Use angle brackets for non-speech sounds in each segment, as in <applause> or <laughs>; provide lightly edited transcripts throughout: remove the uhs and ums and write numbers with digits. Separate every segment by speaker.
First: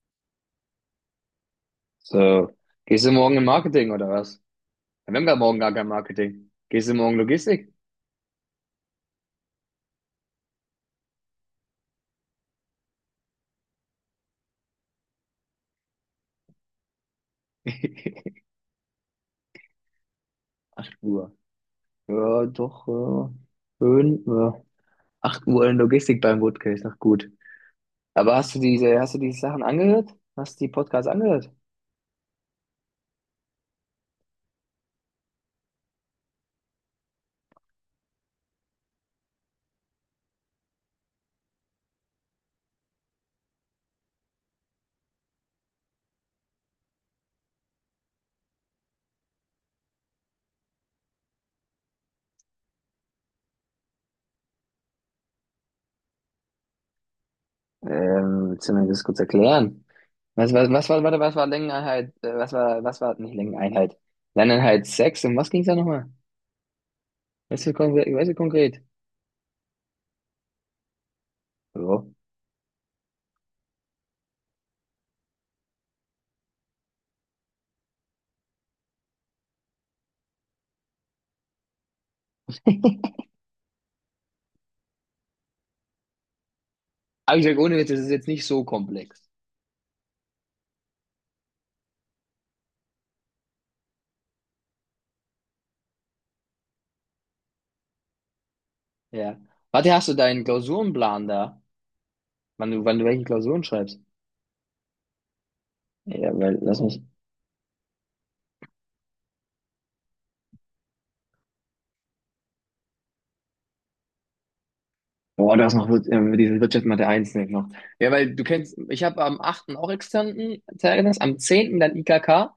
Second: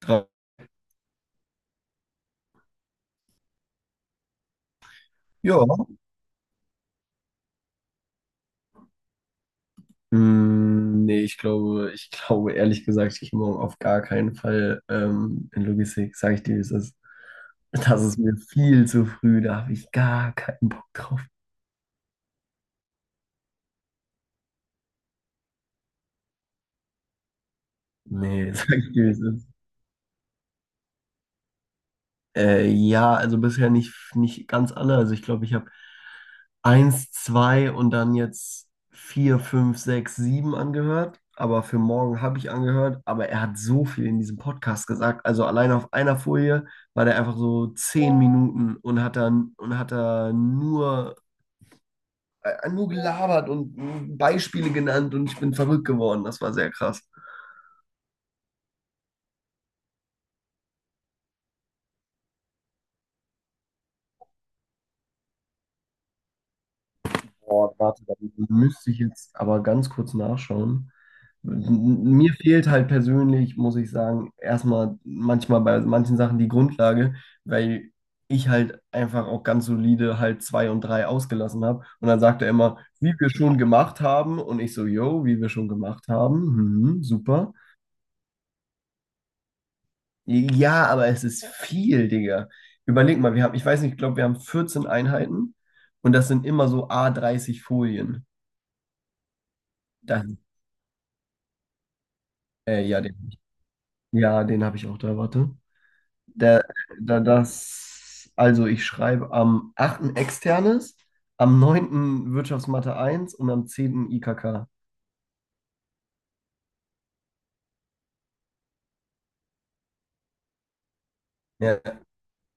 Speaker 1: Drei.
Speaker 2: So, gehst du morgen im Marketing oder was? Ja, wir haben gar morgen
Speaker 1: Ja.
Speaker 2: gar kein Marketing. Gehst du morgen Logistik?
Speaker 1: Nee, ich glaube ehrlich gesagt, ich gehe morgen auf gar keinen Fall in Logistik, sage ich dir, wie es ist. Das ist mir
Speaker 2: <laughs>
Speaker 1: viel zu früh, da habe ich gar keinen Bock
Speaker 2: 8
Speaker 1: drauf.
Speaker 2: Uhr. Ja, doch, ja. Schön, ja. 8 Uhr in Logistik beim Woodcase, noch gut. Aber
Speaker 1: Nee, <laughs>
Speaker 2: hast du
Speaker 1: sag ich
Speaker 2: diese,
Speaker 1: dir, wie
Speaker 2: hast du
Speaker 1: es
Speaker 2: diese
Speaker 1: ist.
Speaker 2: Sachen angehört? Hast du die Podcasts angehört?
Speaker 1: Ja, also bisher nicht ganz alle. Also ich glaube, ich habe eins, zwei und dann jetzt vier, fünf, sechs, sieben angehört. Aber für morgen habe ich angehört. Aber er hat so viel in diesem Podcast gesagt. Also allein auf einer Folie war der einfach so 10 Minuten und hat dann und hat da nur, nur gelabert und Beispiele genannt und ich bin verrückt geworden. Das war sehr krass.
Speaker 2: Willst du mir das kurz erklären? Was war Längeneinheit, nicht Längeneinheit, Längeneinheit sechs, um was ging's da nochmal?
Speaker 1: Boah, warte, da
Speaker 2: Weißt du konkret?
Speaker 1: müsste ich jetzt aber ganz kurz nachschauen.
Speaker 2: So.
Speaker 1: Mir fehlt halt persönlich, muss ich sagen, erstmal manchmal bei manchen Sachen die Grundlage, weil ich halt einfach auch ganz solide halt zwei und drei ausgelassen habe. Und dann sagt er immer, wie wir schon gemacht haben. Und ich so, yo, wie wir schon gemacht haben. Mhm,
Speaker 2: Aber ich
Speaker 1: super.
Speaker 2: sag, ohne Witz, das ist jetzt nicht so komplex.
Speaker 1: Ja, aber es ist viel, Digga. Überleg mal, wir haben, ich weiß nicht, ich glaube, wir haben 14 Einheiten und das sind immer so à 30 Folien.
Speaker 2: Ja. Warte, hast du
Speaker 1: Das,
Speaker 2: deinen Klausurenplan da? Wann du, wann
Speaker 1: ja,
Speaker 2: du
Speaker 1: Digga.
Speaker 2: welche Klausuren schreibst?
Speaker 1: Ja, den habe ich auch da, warte.
Speaker 2: Ja, weil,
Speaker 1: Der,
Speaker 2: lass mich.
Speaker 1: also ich schreibe am 8. Externes, am 9. Wirtschaftsmathe eins und am 10. IKK.
Speaker 2: Boah, du hast noch diese Wirtschaft Mathe 1 nicht noch. Ja, weil du kennst, ich habe am 8. Auch externen Zeugnis, am 10.
Speaker 1: Ja,
Speaker 2: Dann IKK,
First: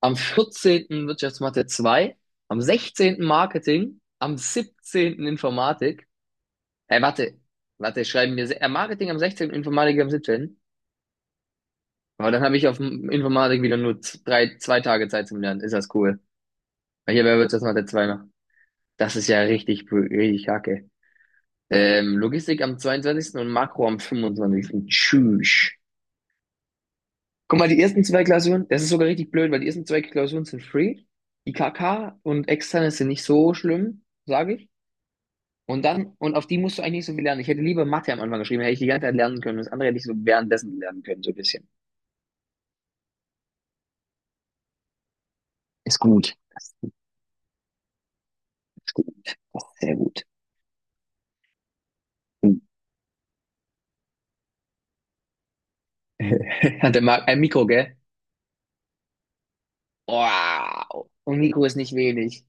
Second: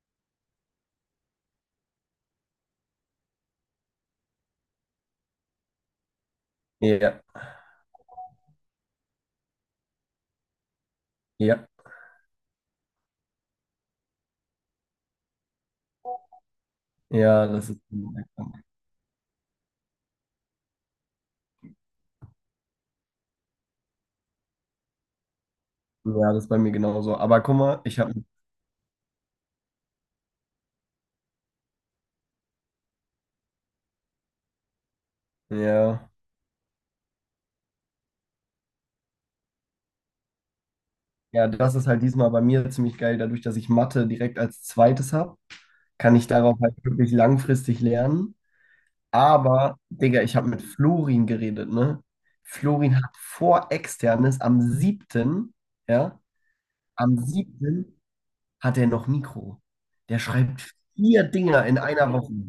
Speaker 2: am 14. Wirtschaftsmathe 2, am 16. Marketing, am 17. Informatik. Ey,
Speaker 1: ja,
Speaker 2: warte, schreiben wir Marketing am 16., Informatik am siebzehnten.
Speaker 1: ja,
Speaker 2: Aber dann habe ich auf dem Informatik wieder nur drei, zwei Tage Zeit zum Lernen. Ist das cool. Weil ich habe ja Wirtschaftsmathe 2 noch.
Speaker 1: ja,
Speaker 2: Das ist ja richtig, richtig kacke. Logistik am 22. Und Makro am fünfundzwanzigsten. Tschüss.
Speaker 1: das ist bei mir genauso. Aber guck
Speaker 2: Guck mal, die
Speaker 1: mal,
Speaker 2: ersten zwei Klausuren, das ist sogar richtig blöd, weil die ersten zwei Klausuren sind free. Die KK und externe sind nicht so schlimm, sage ich. Und
Speaker 1: ja,
Speaker 2: dann, und auf die musst du eigentlich nicht so viel lernen. Ich hätte lieber Mathe am Anfang geschrieben, hätte ich die ganze Zeit lernen können. Das andere hätte ich so währenddessen lernen können, so ein
Speaker 1: ja,
Speaker 2: bisschen.
Speaker 1: das ist halt diesmal bei mir ziemlich geil, dadurch, dass ich Mathe direkt als zweites habe,
Speaker 2: Ist
Speaker 1: kann ich
Speaker 2: gut.
Speaker 1: darauf
Speaker 2: Das
Speaker 1: halt
Speaker 2: ist
Speaker 1: wirklich langfristig lernen.
Speaker 2: gut. Das
Speaker 1: Aber,
Speaker 2: ist sehr
Speaker 1: Digga,
Speaker 2: gut.
Speaker 1: ich habe mit Florin geredet, ne?
Speaker 2: Und,
Speaker 1: Florin hat vor Externes am 7., ja,
Speaker 2: <laughs> Hat der
Speaker 1: am
Speaker 2: Marc ein Mikro, gell?
Speaker 1: siebten hat er noch Mikro. Der schreibt
Speaker 2: Wow.
Speaker 1: vier
Speaker 2: Und Mikro
Speaker 1: Dinger
Speaker 2: ist
Speaker 1: in
Speaker 2: nicht
Speaker 1: einer Woche.
Speaker 2: wenig.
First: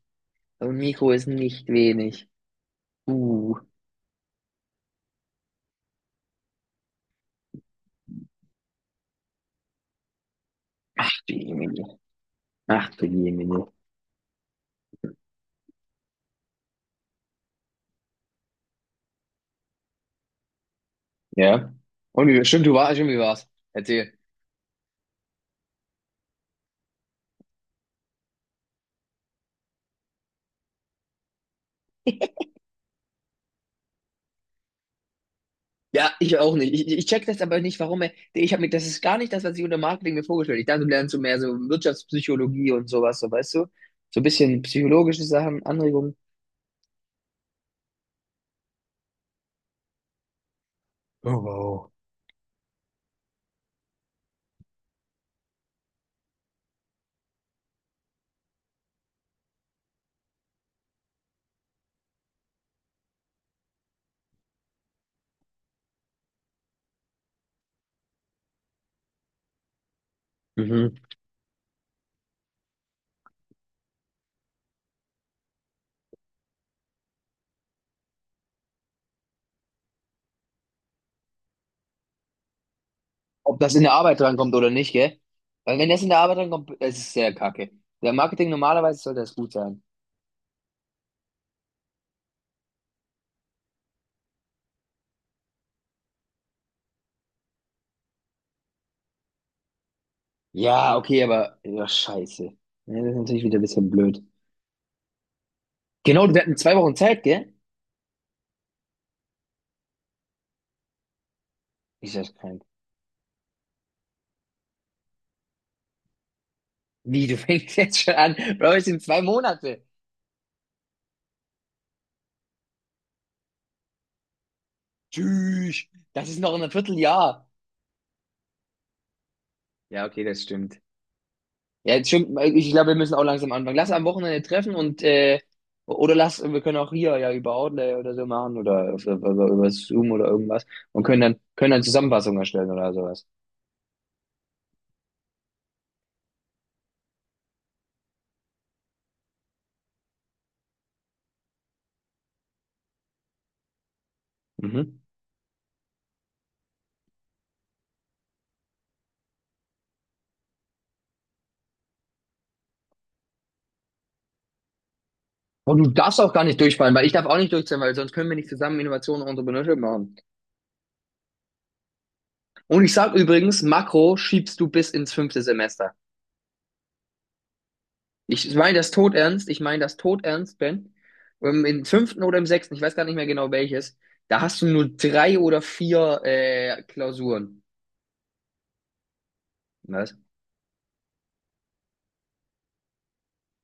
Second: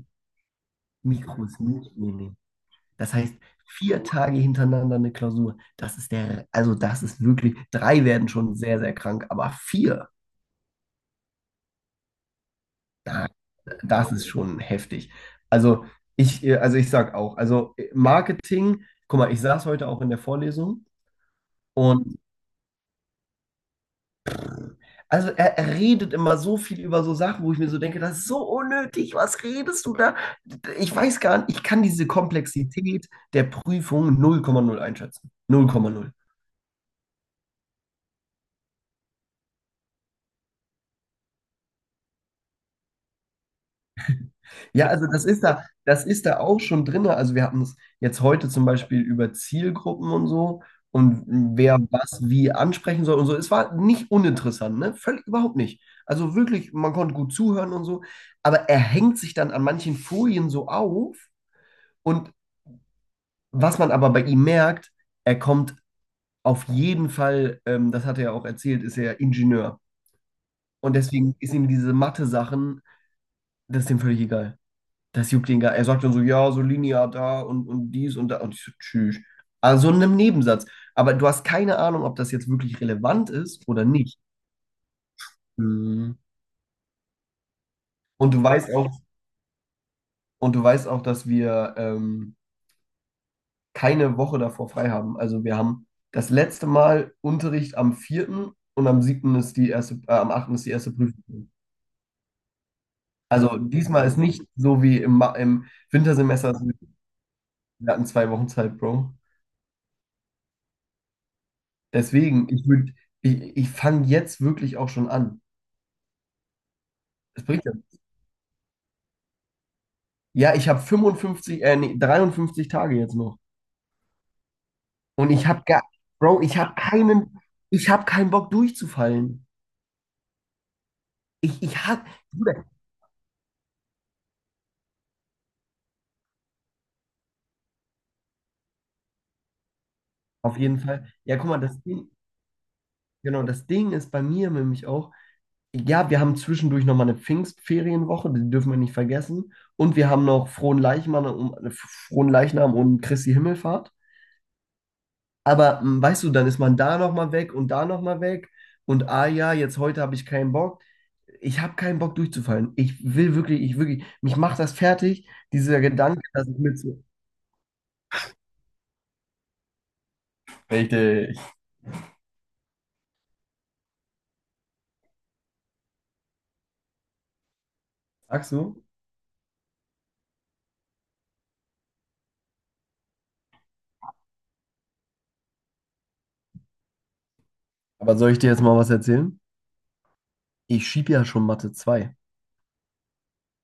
Speaker 2: Und Mikro ist
Speaker 1: Mikro ist
Speaker 2: nicht
Speaker 1: nicht, nee,
Speaker 2: wenig.
Speaker 1: nee. Das heißt,
Speaker 2: Uh,
Speaker 1: vier Tage hintereinander eine Klausur. Also das ist wirklich, drei werden schon sehr, sehr krank, aber vier,
Speaker 2: Ach du Jemine. Ach du
Speaker 1: da,
Speaker 2: Jemine.
Speaker 1: das ist schon heftig. Also also ich sag auch, Marketing, guck mal, ich saß heute auch in der Vorlesung.
Speaker 2: Ja.
Speaker 1: Und
Speaker 2: Und wie, stimmt, du warst, Stimmt, du warst. Erzähl.
Speaker 1: also er redet immer so viel über so Sachen, wo ich mir so denke, das ist so unnötig, was redest du da? Ich weiß gar nicht, ich kann diese Komplexität der Prüfung 0,0 einschätzen.
Speaker 2: Ja,
Speaker 1: 0,0.
Speaker 2: ich auch nicht. Ich check das aber nicht, warum er. Das ist gar nicht das, was ich unter Marketing mir vorgestellt habe. Ich dachte, du lernst so mehr so Wirtschaftspsychologie und sowas, so weißt du? So ein bisschen
Speaker 1: Ja, also
Speaker 2: psychologische Sachen,
Speaker 1: das
Speaker 2: Anregungen.
Speaker 1: ist da auch schon drin. Also wir hatten es jetzt heute zum Beispiel über Zielgruppen und so und wer was wie ansprechen soll und so. Es war nicht uninteressant, ne? Völlig überhaupt nicht. Also wirklich, man konnte gut zuhören und so, aber er hängt sich dann an manchen Folien so auf. Und was man aber bei ihm merkt, er kommt auf jeden Fall, das hat er ja auch erzählt, ist er Ingenieur.
Speaker 2: Mhm.
Speaker 1: Und deswegen ist ihm diese Mathe-Sachen, das ist ihm völlig egal. Das juckt ihn gar. Er sagt dann so, ja, so linear da und dies und da. Und ich so, tschüss. Also in einem Nebensatz. Aber du hast keine Ahnung, ob das jetzt wirklich relevant
Speaker 2: Ob
Speaker 1: ist
Speaker 2: das in
Speaker 1: oder
Speaker 2: der
Speaker 1: nicht.
Speaker 2: Arbeit drankommt oder nicht, gell? Weil wenn das in
Speaker 1: Mhm.
Speaker 2: der Arbeit drankommt, es ist sehr kacke. Der
Speaker 1: Und du
Speaker 2: Marketing
Speaker 1: weißt auch,
Speaker 2: normalerweise sollte das gut sein.
Speaker 1: und du weißt auch, dass wir keine Woche davor frei haben. Also wir haben das letzte Mal Unterricht am 4. und am 7. ist die erste, am 8. ist die erste
Speaker 2: Ja, okay,
Speaker 1: Prüfung.
Speaker 2: aber ja, scheiße. Ja, das ist natürlich
Speaker 1: Also
Speaker 2: wieder ein bisschen
Speaker 1: diesmal ist
Speaker 2: blöd.
Speaker 1: nicht so wie im
Speaker 2: Genau, wir
Speaker 1: Wintersemester,
Speaker 2: hatten
Speaker 1: dass wir
Speaker 2: 2 Wochen Zeit, gell?
Speaker 1: wir hatten zwei Wochen Zeit, Bro.
Speaker 2: Ich das
Speaker 1: Deswegen,
Speaker 2: krank.
Speaker 1: ich fange jetzt wirklich auch schon an.
Speaker 2: Wie, du <laughs>
Speaker 1: Es bringt ja.
Speaker 2: fängst jetzt schon an? Bro, es sind 2 Monate.
Speaker 1: Ja, ich habe 55, nee, 53 Tage jetzt noch. Und ich habe gar,
Speaker 2: Tschüss. Das ist
Speaker 1: Bro,
Speaker 2: noch in einem Vierteljahr.
Speaker 1: ich habe keinen Bock durchzufallen.
Speaker 2: Ja, okay, das stimmt.
Speaker 1: Ich, ich
Speaker 2: Ja,
Speaker 1: hab,
Speaker 2: das stimmt.
Speaker 1: Bruder,
Speaker 2: Ich glaube, wir müssen auch langsam anfangen. Lass am Wochenende treffen wir können auch hier ja über Outlay oder so machen oder über Zoom oder
Speaker 1: auf
Speaker 2: irgendwas
Speaker 1: jeden
Speaker 2: und
Speaker 1: Fall.
Speaker 2: können dann,
Speaker 1: Ja, guck mal,
Speaker 2: können dann Zusammenfassungen erstellen oder sowas.
Speaker 1: Genau, das Ding ist bei mir nämlich auch, ja, wir haben zwischendurch nochmal eine Pfingstferienwoche, die dürfen wir nicht vergessen. Und wir haben noch Frohen Leichnam und Christi Himmelfahrt.
Speaker 2: Mhm.
Speaker 1: Aber weißt du, dann ist man da nochmal weg und da nochmal weg. Und ah ja, jetzt heute habe ich keinen Bock. Ich habe keinen Bock durchzufallen. Ich will wirklich, ich wirklich, mich macht das fertig,
Speaker 2: Und
Speaker 1: dieser
Speaker 2: du darfst
Speaker 1: Gedanke,
Speaker 2: auch gar
Speaker 1: dass ich
Speaker 2: nicht
Speaker 1: mit
Speaker 2: durchfallen,
Speaker 1: so.
Speaker 2: weil ich darf auch nicht durchfallen, weil sonst können wir nicht zusammen Innovationen und Entrepreneurship machen.
Speaker 1: Richtig.
Speaker 2: Und ich sag übrigens, Makro schiebst du bis ins fünfte Semester.
Speaker 1: Sagst
Speaker 2: Ich meine
Speaker 1: du?
Speaker 2: das todernst, ich meine das todernst, Ben. Im fünften oder im sechsten, ich weiß gar nicht mehr genau welches, da hast du nur drei oder vier Klausuren.
Speaker 1: Aber soll ich dir jetzt mal was erzählen?
Speaker 2: Was?
Speaker 1: Ich schiebe ja schon Mathe 2.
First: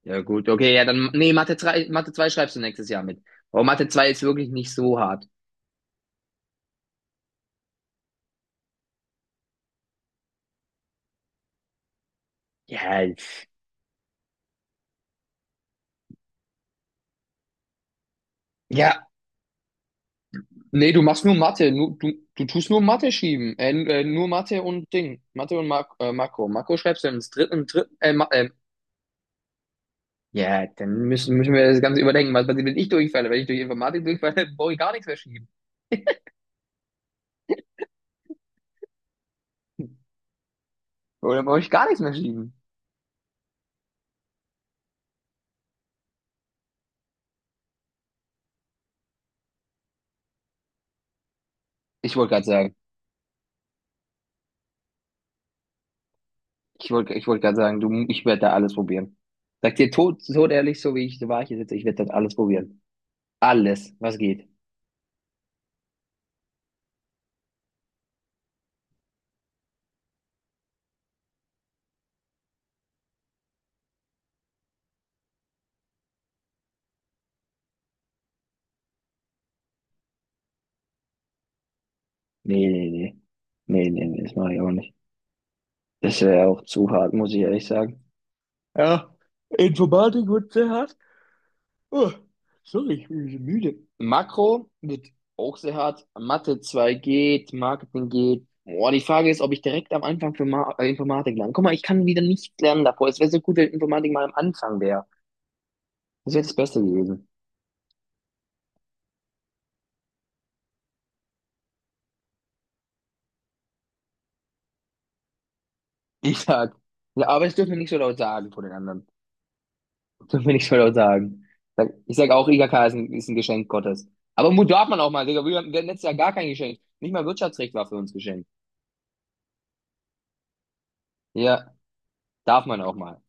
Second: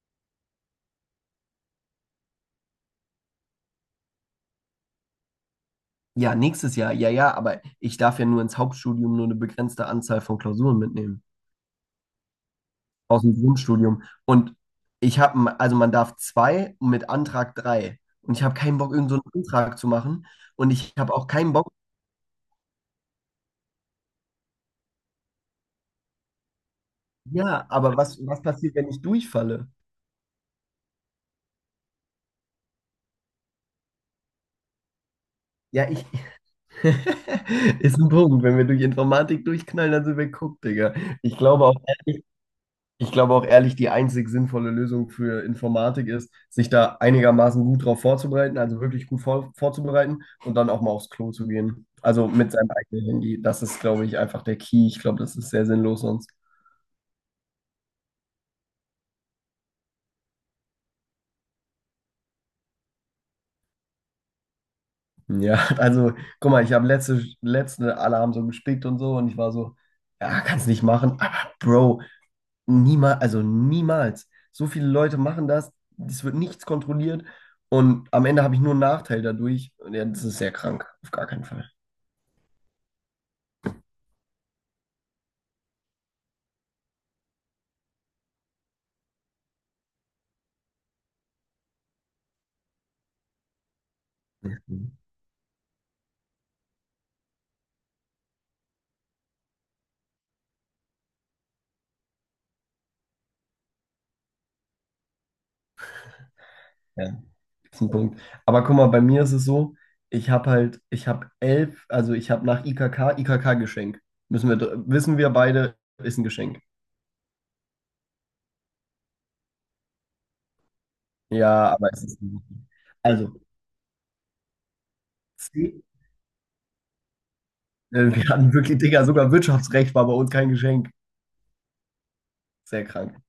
Speaker 2: Ja gut, okay, ja dann, nee, Mathe 3, Mathe 2 schreibst du nächstes Jahr mit. Aber Mathe 2 ist wirklich nicht so hart.
Speaker 1: Ja, nächstes Jahr, ja, ja, aber ich darf ja nur ins Hauptstudium nur eine begrenzte Anzahl von Klausuren mitnehmen.
Speaker 2: Ja,
Speaker 1: Aus dem
Speaker 2: pf.
Speaker 1: Grundstudium. Und also man darf zwei mit Antrag drei. Und ich habe keinen Bock,
Speaker 2: Ja,
Speaker 1: irgendeinen so einen Antrag zu machen. Und
Speaker 2: nee,
Speaker 1: ich
Speaker 2: du
Speaker 1: habe
Speaker 2: machst
Speaker 1: auch
Speaker 2: nur
Speaker 1: keinen
Speaker 2: Mathe,
Speaker 1: Bock,
Speaker 2: nur, du tust nur Mathe schieben, nur Mathe und Ding, Mathe und Makro. Makro schreibst du im dritten, im
Speaker 1: ja,
Speaker 2: dritten,
Speaker 1: aber
Speaker 2: äh, Ma-
Speaker 1: was
Speaker 2: äh,
Speaker 1: passiert, wenn ich durchfalle?
Speaker 2: Ja, dann müssen wir das Ganze überdenken. Was passiert, wenn ich durchfalle? Wenn ich durch Informatik durchfalle, <laughs> brauche ich gar nichts mehr schieben.
Speaker 1: Ja, ich. <laughs> Ist ein Punkt. Wenn wir durch Informatik durchknallen, dann sind wir geguckt, Digga. Ich
Speaker 2: Oder brauche
Speaker 1: glaube
Speaker 2: ich
Speaker 1: auch,
Speaker 2: gar nichts mehr schieben?
Speaker 1: Ich glaube auch ehrlich, die einzig sinnvolle Lösung für Informatik ist, sich da einigermaßen gut drauf vorzubereiten, also wirklich gut vorzubereiten und dann auch mal aufs Klo zu gehen.
Speaker 2: Ich
Speaker 1: Also
Speaker 2: wollte gerade
Speaker 1: mit seinem
Speaker 2: sagen,
Speaker 1: eigenen Handy. Das ist, glaube ich, einfach der Key. Ich glaube, das ist sehr sinnlos sonst.
Speaker 2: Ich wollte gerade sagen, du, ich werde da alles probieren. Sag dir tot, tot ehrlich, so wie ich, so war ich hier sitze, ich werde das alles probieren. Alles, was geht.
Speaker 1: Ja, <laughs> also guck mal, ich habe alle haben so gespickt und so und ich war so, ja, kannst nicht machen. Aber Bro, niemals, also niemals. So viele Leute machen das, es wird nichts kontrolliert und am Ende habe ich nur einen Nachteil dadurch. Und ja, das ist sehr krank, auf gar keinen Fall.
Speaker 2: Nee, nee, nee. Nee, nee, nee, das mache ich auch nicht. Das wäre auch zu hart, muss ich ehrlich sagen. Ja, Informatik wird sehr hart. Oh, sorry, ich bin so müde. Makro
Speaker 1: Mhm.
Speaker 2: wird auch sehr hart. Mathe 2 geht, Marketing geht. Boah, die Frage ist, ob ich direkt am Anfang für Ma Informatik lerne. Guck mal, ich kann wieder nicht lernen davor. Es wäre so gut, wenn Informatik mal am Anfang wäre. Das wäre das Beste
Speaker 1: Ja,
Speaker 2: gewesen.
Speaker 1: das ist ein Punkt. Aber guck mal, bei mir ist es so, ich habe elf, also ich habe nach IKK, IKK-Geschenk. Wissen wir beide, ist ein
Speaker 2: Ich
Speaker 1: Geschenk.
Speaker 2: sag. Ja, aber das dürfen wir nicht so laut sagen vor den anderen. Das dürfen wir nicht so laut sagen.
Speaker 1: Ja, aber es
Speaker 2: Ich
Speaker 1: ist.
Speaker 2: sag auch, IGK ist ein, ist
Speaker 1: Also,
Speaker 2: ein Geschenk Gottes. Aber Mut darf man auch mal, Digga. Wir haben wir
Speaker 1: C,
Speaker 2: haben letztes Jahr gar kein Geschenk. Nicht mal Wirtschaftsrecht war für uns
Speaker 1: Wir
Speaker 2: Geschenk.
Speaker 1: hatten wirklich, Digga, sogar Wirtschaftsrecht war bei uns kein Geschenk.
Speaker 2: Ja, darf man
Speaker 1: Sehr
Speaker 2: auch
Speaker 1: krank.
Speaker 2: mal.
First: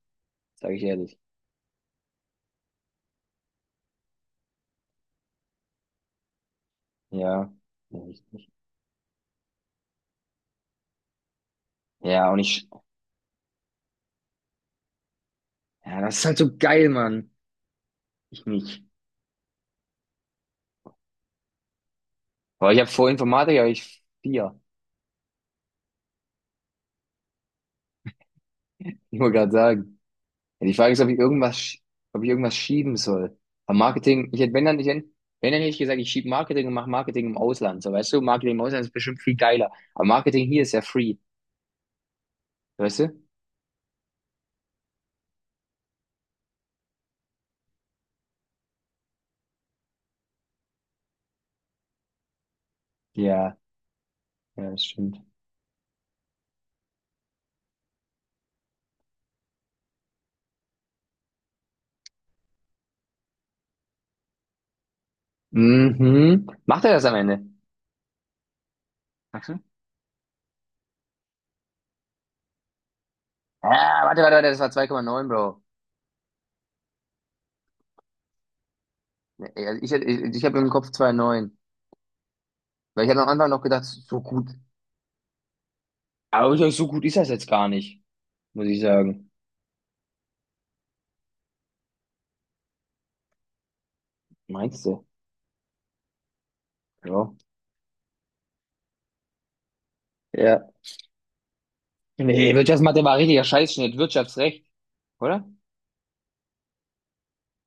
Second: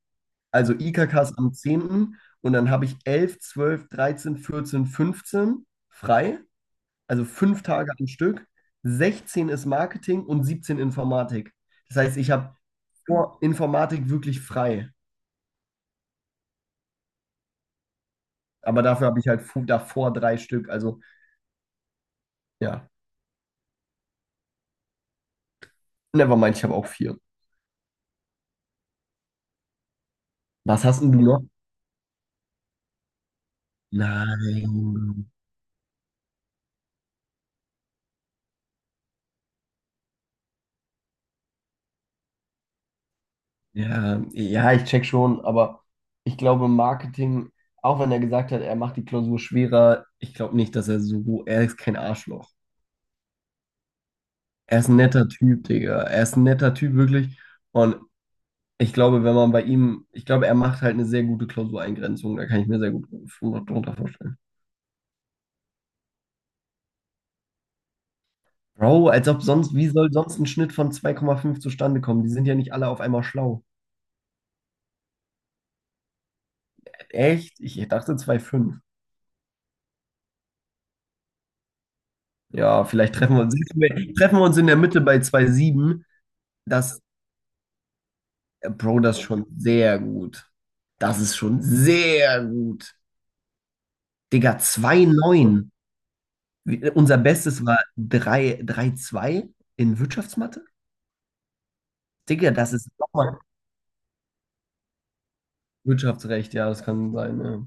Speaker 2: Sag
Speaker 1: Also
Speaker 2: ich ehrlich.
Speaker 1: IKK ist am 10. und dann habe ich 11 12 13 14 15 frei. Also
Speaker 2: Ja.
Speaker 1: fünf Tage
Speaker 2: Ja,
Speaker 1: am Stück, 16 ist Marketing und 17 Informatik. Das heißt,
Speaker 2: ja,
Speaker 1: ich habe vor Informatik wirklich frei.
Speaker 2: ja, das ist halt so geil, Mann. Ich
Speaker 1: Aber
Speaker 2: nicht.
Speaker 1: dafür habe ich halt davor drei Stück. Also
Speaker 2: Aber ich
Speaker 1: ja,
Speaker 2: habe vor Informatik, habe ich vier.
Speaker 1: nevermind, ich habe auch vier.
Speaker 2: Ich wollte gerade sagen. Ja, die
Speaker 1: Was
Speaker 2: Frage ist,
Speaker 1: hast denn du noch?
Speaker 2: ob ich irgendwas schieben soll. Aber Marketing, ich hätte, wenn dann, nicht wenn
Speaker 1: Nein.
Speaker 2: wenn dann hätte ich gesagt, ich schiebe Marketing und mache Marketing im Ausland. So, weißt du, Marketing im Ausland ist bestimmt viel geiler. Aber Marketing hier ist ja free. Weißt du?
Speaker 1: Ja, ja, ich check schon, aber ich glaube, Marketing, auch wenn er gesagt hat, er macht die Klausur schwerer, ich glaube nicht, dass er so, er ist kein Arschloch.
Speaker 2: Ja, ja,
Speaker 1: Er
Speaker 2: das
Speaker 1: ist ein
Speaker 2: stimmt.
Speaker 1: netter Typ, Digga. Er ist ein netter Typ, wirklich. Und ich glaube, wenn man bei ihm, ich glaube, er macht halt eine sehr gute Klausureingrenzung. Da kann ich mir sehr gut drunter vorstellen.
Speaker 2: Mhm. Macht er das am Ende?
Speaker 1: Bro, als ob
Speaker 2: Ach so.
Speaker 1: sonst, wie soll sonst ein Schnitt von 2,5 zustande kommen? Die sind ja nicht alle auf einmal schlau.
Speaker 2: Ah, warte, warte, warte, das war 2,9 Bro.
Speaker 1: Echt? Ich dachte 2,5.
Speaker 2: Ja, ich habe im Kopf 2,9.
Speaker 1: Ja,
Speaker 2: Weil ich
Speaker 1: vielleicht
Speaker 2: habe am
Speaker 1: treffen wir
Speaker 2: Anfang
Speaker 1: uns,
Speaker 2: noch
Speaker 1: <laughs>
Speaker 2: gedacht, so
Speaker 1: treffen wir
Speaker 2: gut.
Speaker 1: uns in der Mitte bei 2,7.
Speaker 2: Aber ich glaub, so
Speaker 1: Das,
Speaker 2: gut ist das jetzt gar nicht, muss ich
Speaker 1: Bro, das ist
Speaker 2: sagen.
Speaker 1: schon sehr gut. Das ist schon sehr gut. Digga,
Speaker 2: Meinst du?
Speaker 1: 2,9. Unser
Speaker 2: Ja.
Speaker 1: Bestes war 3, 3,2 in Wirtschaftsmathe.
Speaker 2: Ja.
Speaker 1: Digga,
Speaker 2: Nee,
Speaker 1: das ist
Speaker 2: Wirtschaftsmathe war richtiger Scheißschnitt. Wirtschaftsrecht, oder?
Speaker 1: Wirtschaftsrecht, ja, das kann sein, ja.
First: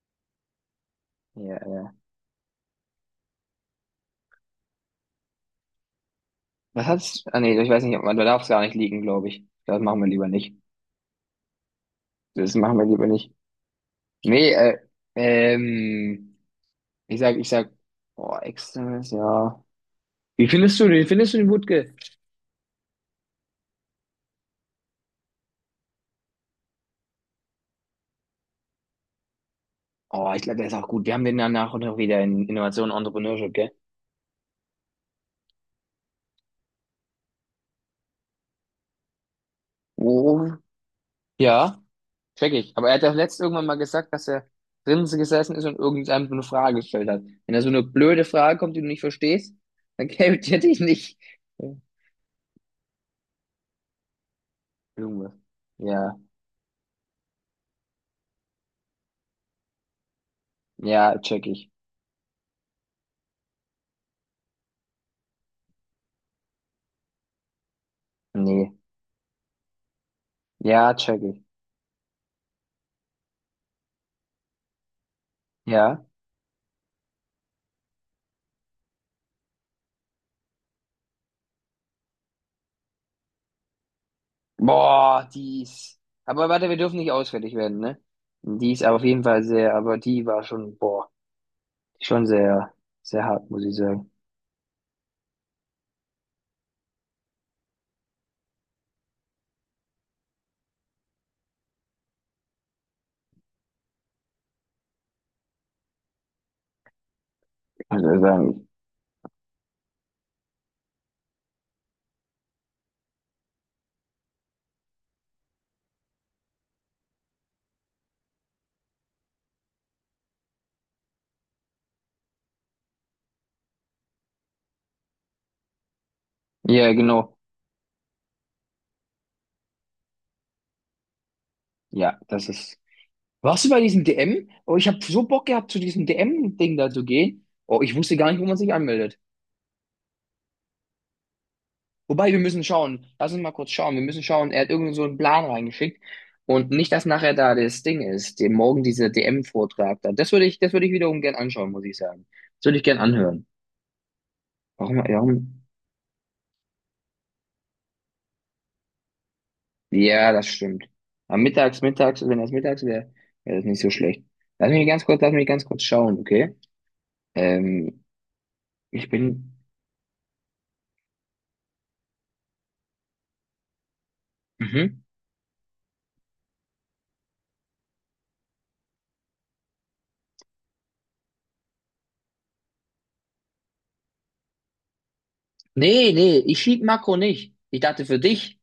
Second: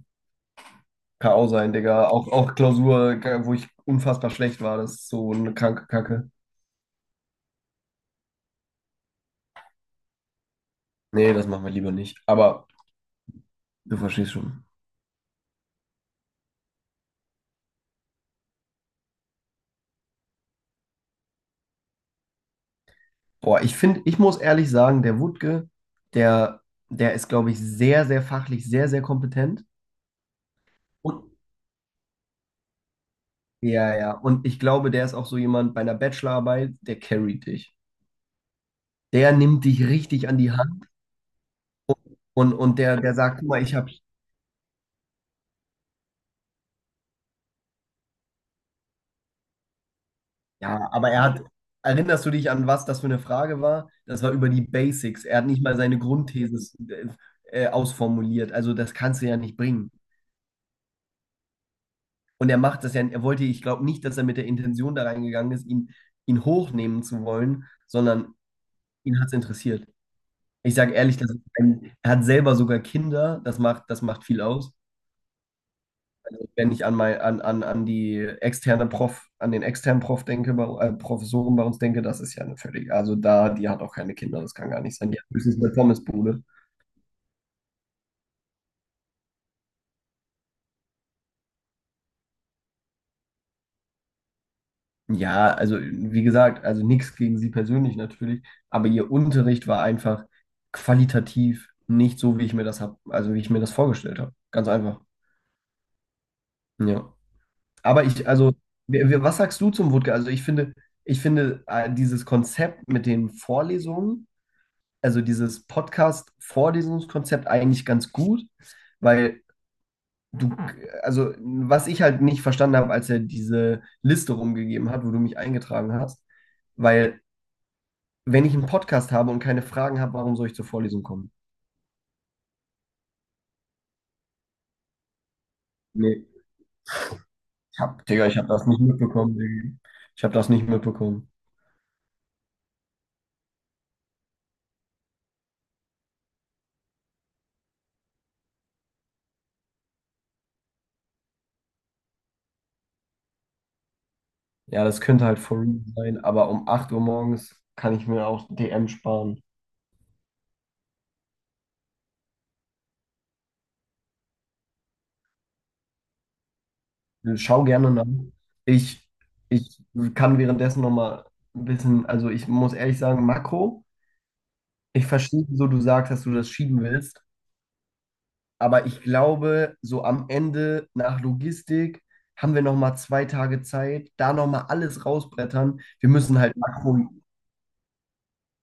Speaker 1: Kann auch
Speaker 2: Ja,
Speaker 1: sein,
Speaker 2: ja.
Speaker 1: Digga. Auch Klausur, wo ich unfassbar schlecht war, das ist so eine kranke Kacke.
Speaker 2: Was hat's? Ah, nee, ich weiß nicht, ob man da darf es gar nicht liegen, glaube ich. Das machen wir lieber nicht.
Speaker 1: Nee, das machen wir lieber nicht.
Speaker 2: Das
Speaker 1: Aber
Speaker 2: machen wir lieber nicht.
Speaker 1: du verstehst
Speaker 2: Nee,
Speaker 1: schon.
Speaker 2: ähm, ich sag, oh, externes, ja. Wie findest du den? Wie findest du den Wutke?
Speaker 1: Boah, ich finde, ich muss ehrlich sagen, der Wutke, der, der ist, glaube ich, sehr, sehr fachlich, sehr, sehr kompetent.
Speaker 2: Oh, ich glaube, der ist auch gut. Wir haben
Speaker 1: Und,
Speaker 2: den danach auch noch wieder in Innovation und Entrepreneurship, gell?
Speaker 1: ja, ja. Und ich glaube, der ist auch so jemand bei einer Bachelorarbeit, der carryt dich. Der nimmt dich richtig an die
Speaker 2: Oh.
Speaker 1: Hand
Speaker 2: Ja, check ich.
Speaker 1: und
Speaker 2: Aber er hat ja
Speaker 1: der sagt,
Speaker 2: letztens
Speaker 1: guck mal,
Speaker 2: irgendwann mal
Speaker 1: ich habe.
Speaker 2: gesagt, dass er drinnen gesessen ist und irgendeinem so eine Frage gestellt hat. Wenn da so eine blöde Frage kommt, die du nicht verstehst, dann kämpft er dich
Speaker 1: Ja, aber
Speaker 2: nicht.
Speaker 1: er hat,
Speaker 2: Ja.
Speaker 1: erinnerst du dich an was das für eine Frage war? Das war über die Basics.
Speaker 2: Irgendwas.
Speaker 1: Er hat nicht mal seine
Speaker 2: Ja,
Speaker 1: Grundthese ausformuliert. Also das kannst du ja nicht bringen.
Speaker 2: ja, check ich.
Speaker 1: Und er macht das ja, er wollte, ich glaube nicht, dass er mit der Intention da reingegangen ist, ihn hochnehmen zu wollen, sondern
Speaker 2: Nee.
Speaker 1: ihn hat es interessiert. Ich sage
Speaker 2: Ja,
Speaker 1: ehrlich,
Speaker 2: check
Speaker 1: das ist
Speaker 2: ich.
Speaker 1: ein, er hat selber sogar Kinder, das macht viel aus.
Speaker 2: Ja.
Speaker 1: Also, wenn ich an die externe Prof, an den externen Prof denke, bei, Professoren bei uns denke, das ist ja eine völlig, also da, die hat auch keine Kinder, das kann gar nicht sein. Die hat
Speaker 2: Boah, die
Speaker 1: höchstens eine
Speaker 2: ist.
Speaker 1: Pommesbude.
Speaker 2: Aber warte, wir dürfen nicht ausfällig werden, ne? Die ist aber auf jeden Fall sehr, aber die war schon, boah, schon sehr, sehr hart, muss ich sagen.
Speaker 1: Ja, also wie gesagt, also nichts gegen sie persönlich natürlich, aber ihr Unterricht war einfach qualitativ nicht so, wie ich mir das hab, also wie ich mir das vorgestellt habe. Ganz einfach. Ja. Aber
Speaker 2: Also
Speaker 1: ich, also,
Speaker 2: sagen.
Speaker 1: was sagst du zum Wutke? Also ich finde, dieses Konzept mit den Vorlesungen, also dieses Podcast-Vorlesungskonzept eigentlich ganz gut, weil du, also was ich halt nicht verstanden habe, als er diese Liste rumgegeben hat, wo du mich eingetragen hast,
Speaker 2: Ja,
Speaker 1: weil
Speaker 2: genau.
Speaker 1: wenn ich einen Podcast habe und keine Fragen habe, warum soll ich zur Vorlesung kommen?
Speaker 2: Ja, das ist. Warst du bei diesem DM? Oh, ich habe so Bock gehabt, zu diesem
Speaker 1: Nee,
Speaker 2: DM-Ding da zu gehen. Oh, ich wusste
Speaker 1: Digga,
Speaker 2: gar
Speaker 1: ich
Speaker 2: nicht, wo
Speaker 1: habe
Speaker 2: man
Speaker 1: das
Speaker 2: sich
Speaker 1: nicht
Speaker 2: anmeldet.
Speaker 1: mitbekommen. Digga. Ich habe das nicht mitbekommen.
Speaker 2: Wobei, wir müssen schauen. Lass uns mal kurz schauen. Wir müssen schauen. Er hat irgend so einen Plan reingeschickt. Und nicht, dass nachher da das Ding ist, den morgen dieser DM-Vortrag da. Das würde ich wiederum gern anschauen, muss ich sagen. Das würde ich gern anhören.
Speaker 1: Ja,
Speaker 2: Warum,
Speaker 1: das könnte halt for
Speaker 2: warum?
Speaker 1: real sein, aber um 8 Uhr morgens kann ich mir auch DM sparen.
Speaker 2: Ja, das stimmt. Am Mittags, mittags, wenn das mittags wäre, wäre das nicht so schlecht. Lass mich ganz kurz schauen, okay?
Speaker 1: Schau gerne
Speaker 2: Ähm,
Speaker 1: nach.
Speaker 2: Ich
Speaker 1: Ich,
Speaker 2: bin.
Speaker 1: ich kann währenddessen nochmal ein bisschen, also ich muss ehrlich sagen, Makro,
Speaker 2: Mhm.
Speaker 1: ich verstehe, wieso du sagst, dass du das schieben willst, aber ich glaube, so am Ende nach Logistik haben wir nochmal zwei Tage Zeit, da nochmal alles rausbrettern. Wir
Speaker 2: Nee, nee,
Speaker 1: müssen halt
Speaker 2: ich schieb
Speaker 1: Makro.
Speaker 2: Marco nicht. Ich dachte für dich,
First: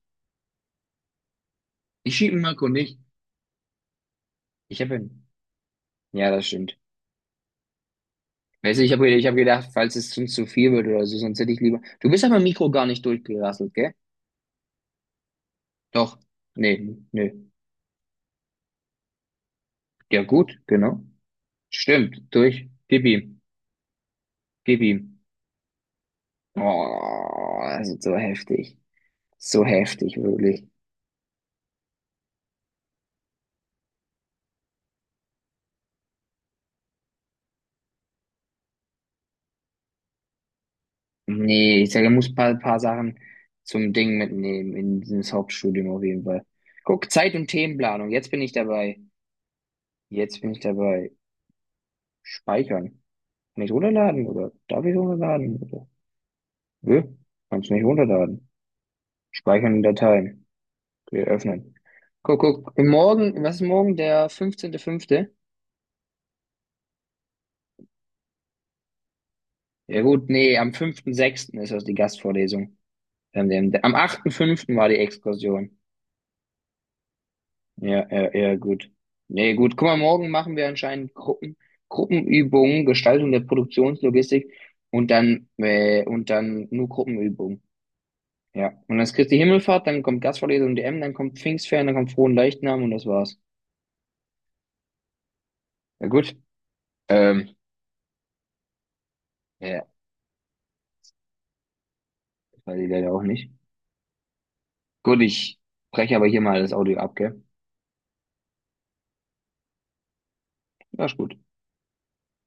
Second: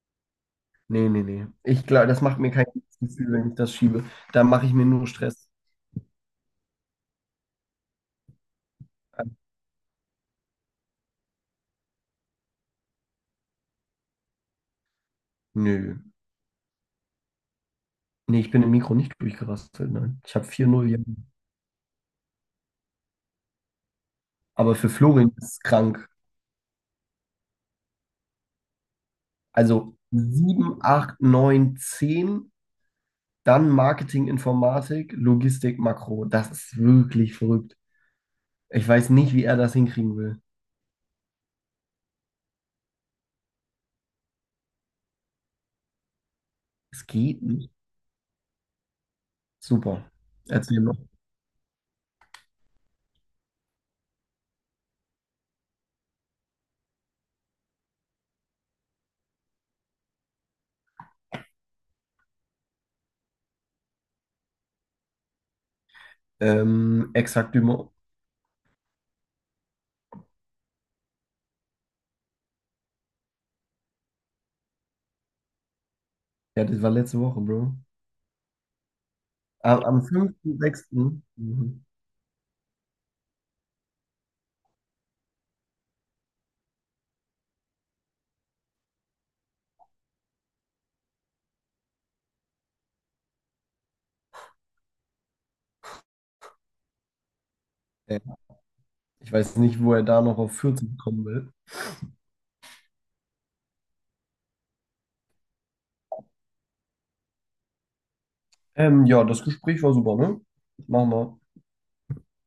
Speaker 1: Nee, nee, nee. Ich glaube,
Speaker 2: ich
Speaker 1: das
Speaker 2: schieb
Speaker 1: macht mir kein
Speaker 2: Marco nicht.
Speaker 1: gutes Gefühl, wenn ich das schiebe. Da mache ich
Speaker 2: Ich
Speaker 1: mir
Speaker 2: habe
Speaker 1: nur
Speaker 2: ihn.
Speaker 1: Stress.
Speaker 2: Ja, das stimmt. Weißt du, ich hab gedacht, falls es uns zu viel wird oder so, sonst hätte ich lieber. Du bist aber Mikro gar nicht durchgerasselt, gell?
Speaker 1: Nö.
Speaker 2: Doch. Nee, nee.
Speaker 1: Nee, ich bin im Mikro nicht durchgerastet, nein.
Speaker 2: Ja,
Speaker 1: Ich habe
Speaker 2: gut,
Speaker 1: 4,0 ja.
Speaker 2: genau. Stimmt, durch. Gib ihm,
Speaker 1: Aber
Speaker 2: gib
Speaker 1: für
Speaker 2: ihm.
Speaker 1: Florian ist es krank.
Speaker 2: Oh, das ist so heftig. So
Speaker 1: Also
Speaker 2: heftig, wirklich.
Speaker 1: 7, 8, 9, 10, dann Marketing, Informatik, Logistik, Makro. Das ist wirklich verrückt. Ich weiß nicht, wie er das hinkriegen will.
Speaker 2: Nee, ich sage, er muss ein paar Sachen zum Ding mitnehmen in dieses Hauptstudium auf jeden Fall.
Speaker 1: Es
Speaker 2: Guck, Zeit-
Speaker 1: geht
Speaker 2: und
Speaker 1: nicht.
Speaker 2: Themenplanung, jetzt bin ich dabei.
Speaker 1: Super.
Speaker 2: Jetzt bin ich
Speaker 1: Erzähl mal.
Speaker 2: dabei. Speichern. Kann ich runterladen oder darf ich runterladen? Oder? Nö, kannst nicht runterladen. Speichern in Dateien. Okay, öffnen. Guck, guck. Im Morgen, was ist morgen? Der 15.05.?
Speaker 1: Exakt immer.
Speaker 2: Ja gut, nee, am 5.6. ist das die Gastvorlesung. Am 8.05. war die Exkursion.
Speaker 1: Ja, das war letzte Woche, Bro.
Speaker 2: Ja, ja, ja, gut. Nee, gut. Guck mal,
Speaker 1: Am
Speaker 2: morgen machen
Speaker 1: fünften
Speaker 2: wir anscheinend
Speaker 1: sechsten.
Speaker 2: Gruppen,
Speaker 1: Mhm.
Speaker 2: Gruppenübungen, Gestaltung der Produktionslogistik und dann nur Gruppenübungen. Ja. Und dann ist Christi Himmelfahrt, dann kommt Gastvorlesung DM, dann kommt Pfingstferien, dann kommt Frohen Leichnam und das war's. Ja gut. Ähm,
Speaker 1: Ja. Ich weiß nicht,
Speaker 2: ja,
Speaker 1: wo er da noch auf 40 kommen will.
Speaker 2: das weiß ich leider auch nicht. Gut, ich breche aber hier mal das Audio ab, gell?
Speaker 1: Ja, das Gespräch war super, ne?
Speaker 2: Ja,
Speaker 1: Machen
Speaker 2: ist gut.
Speaker 1: wir.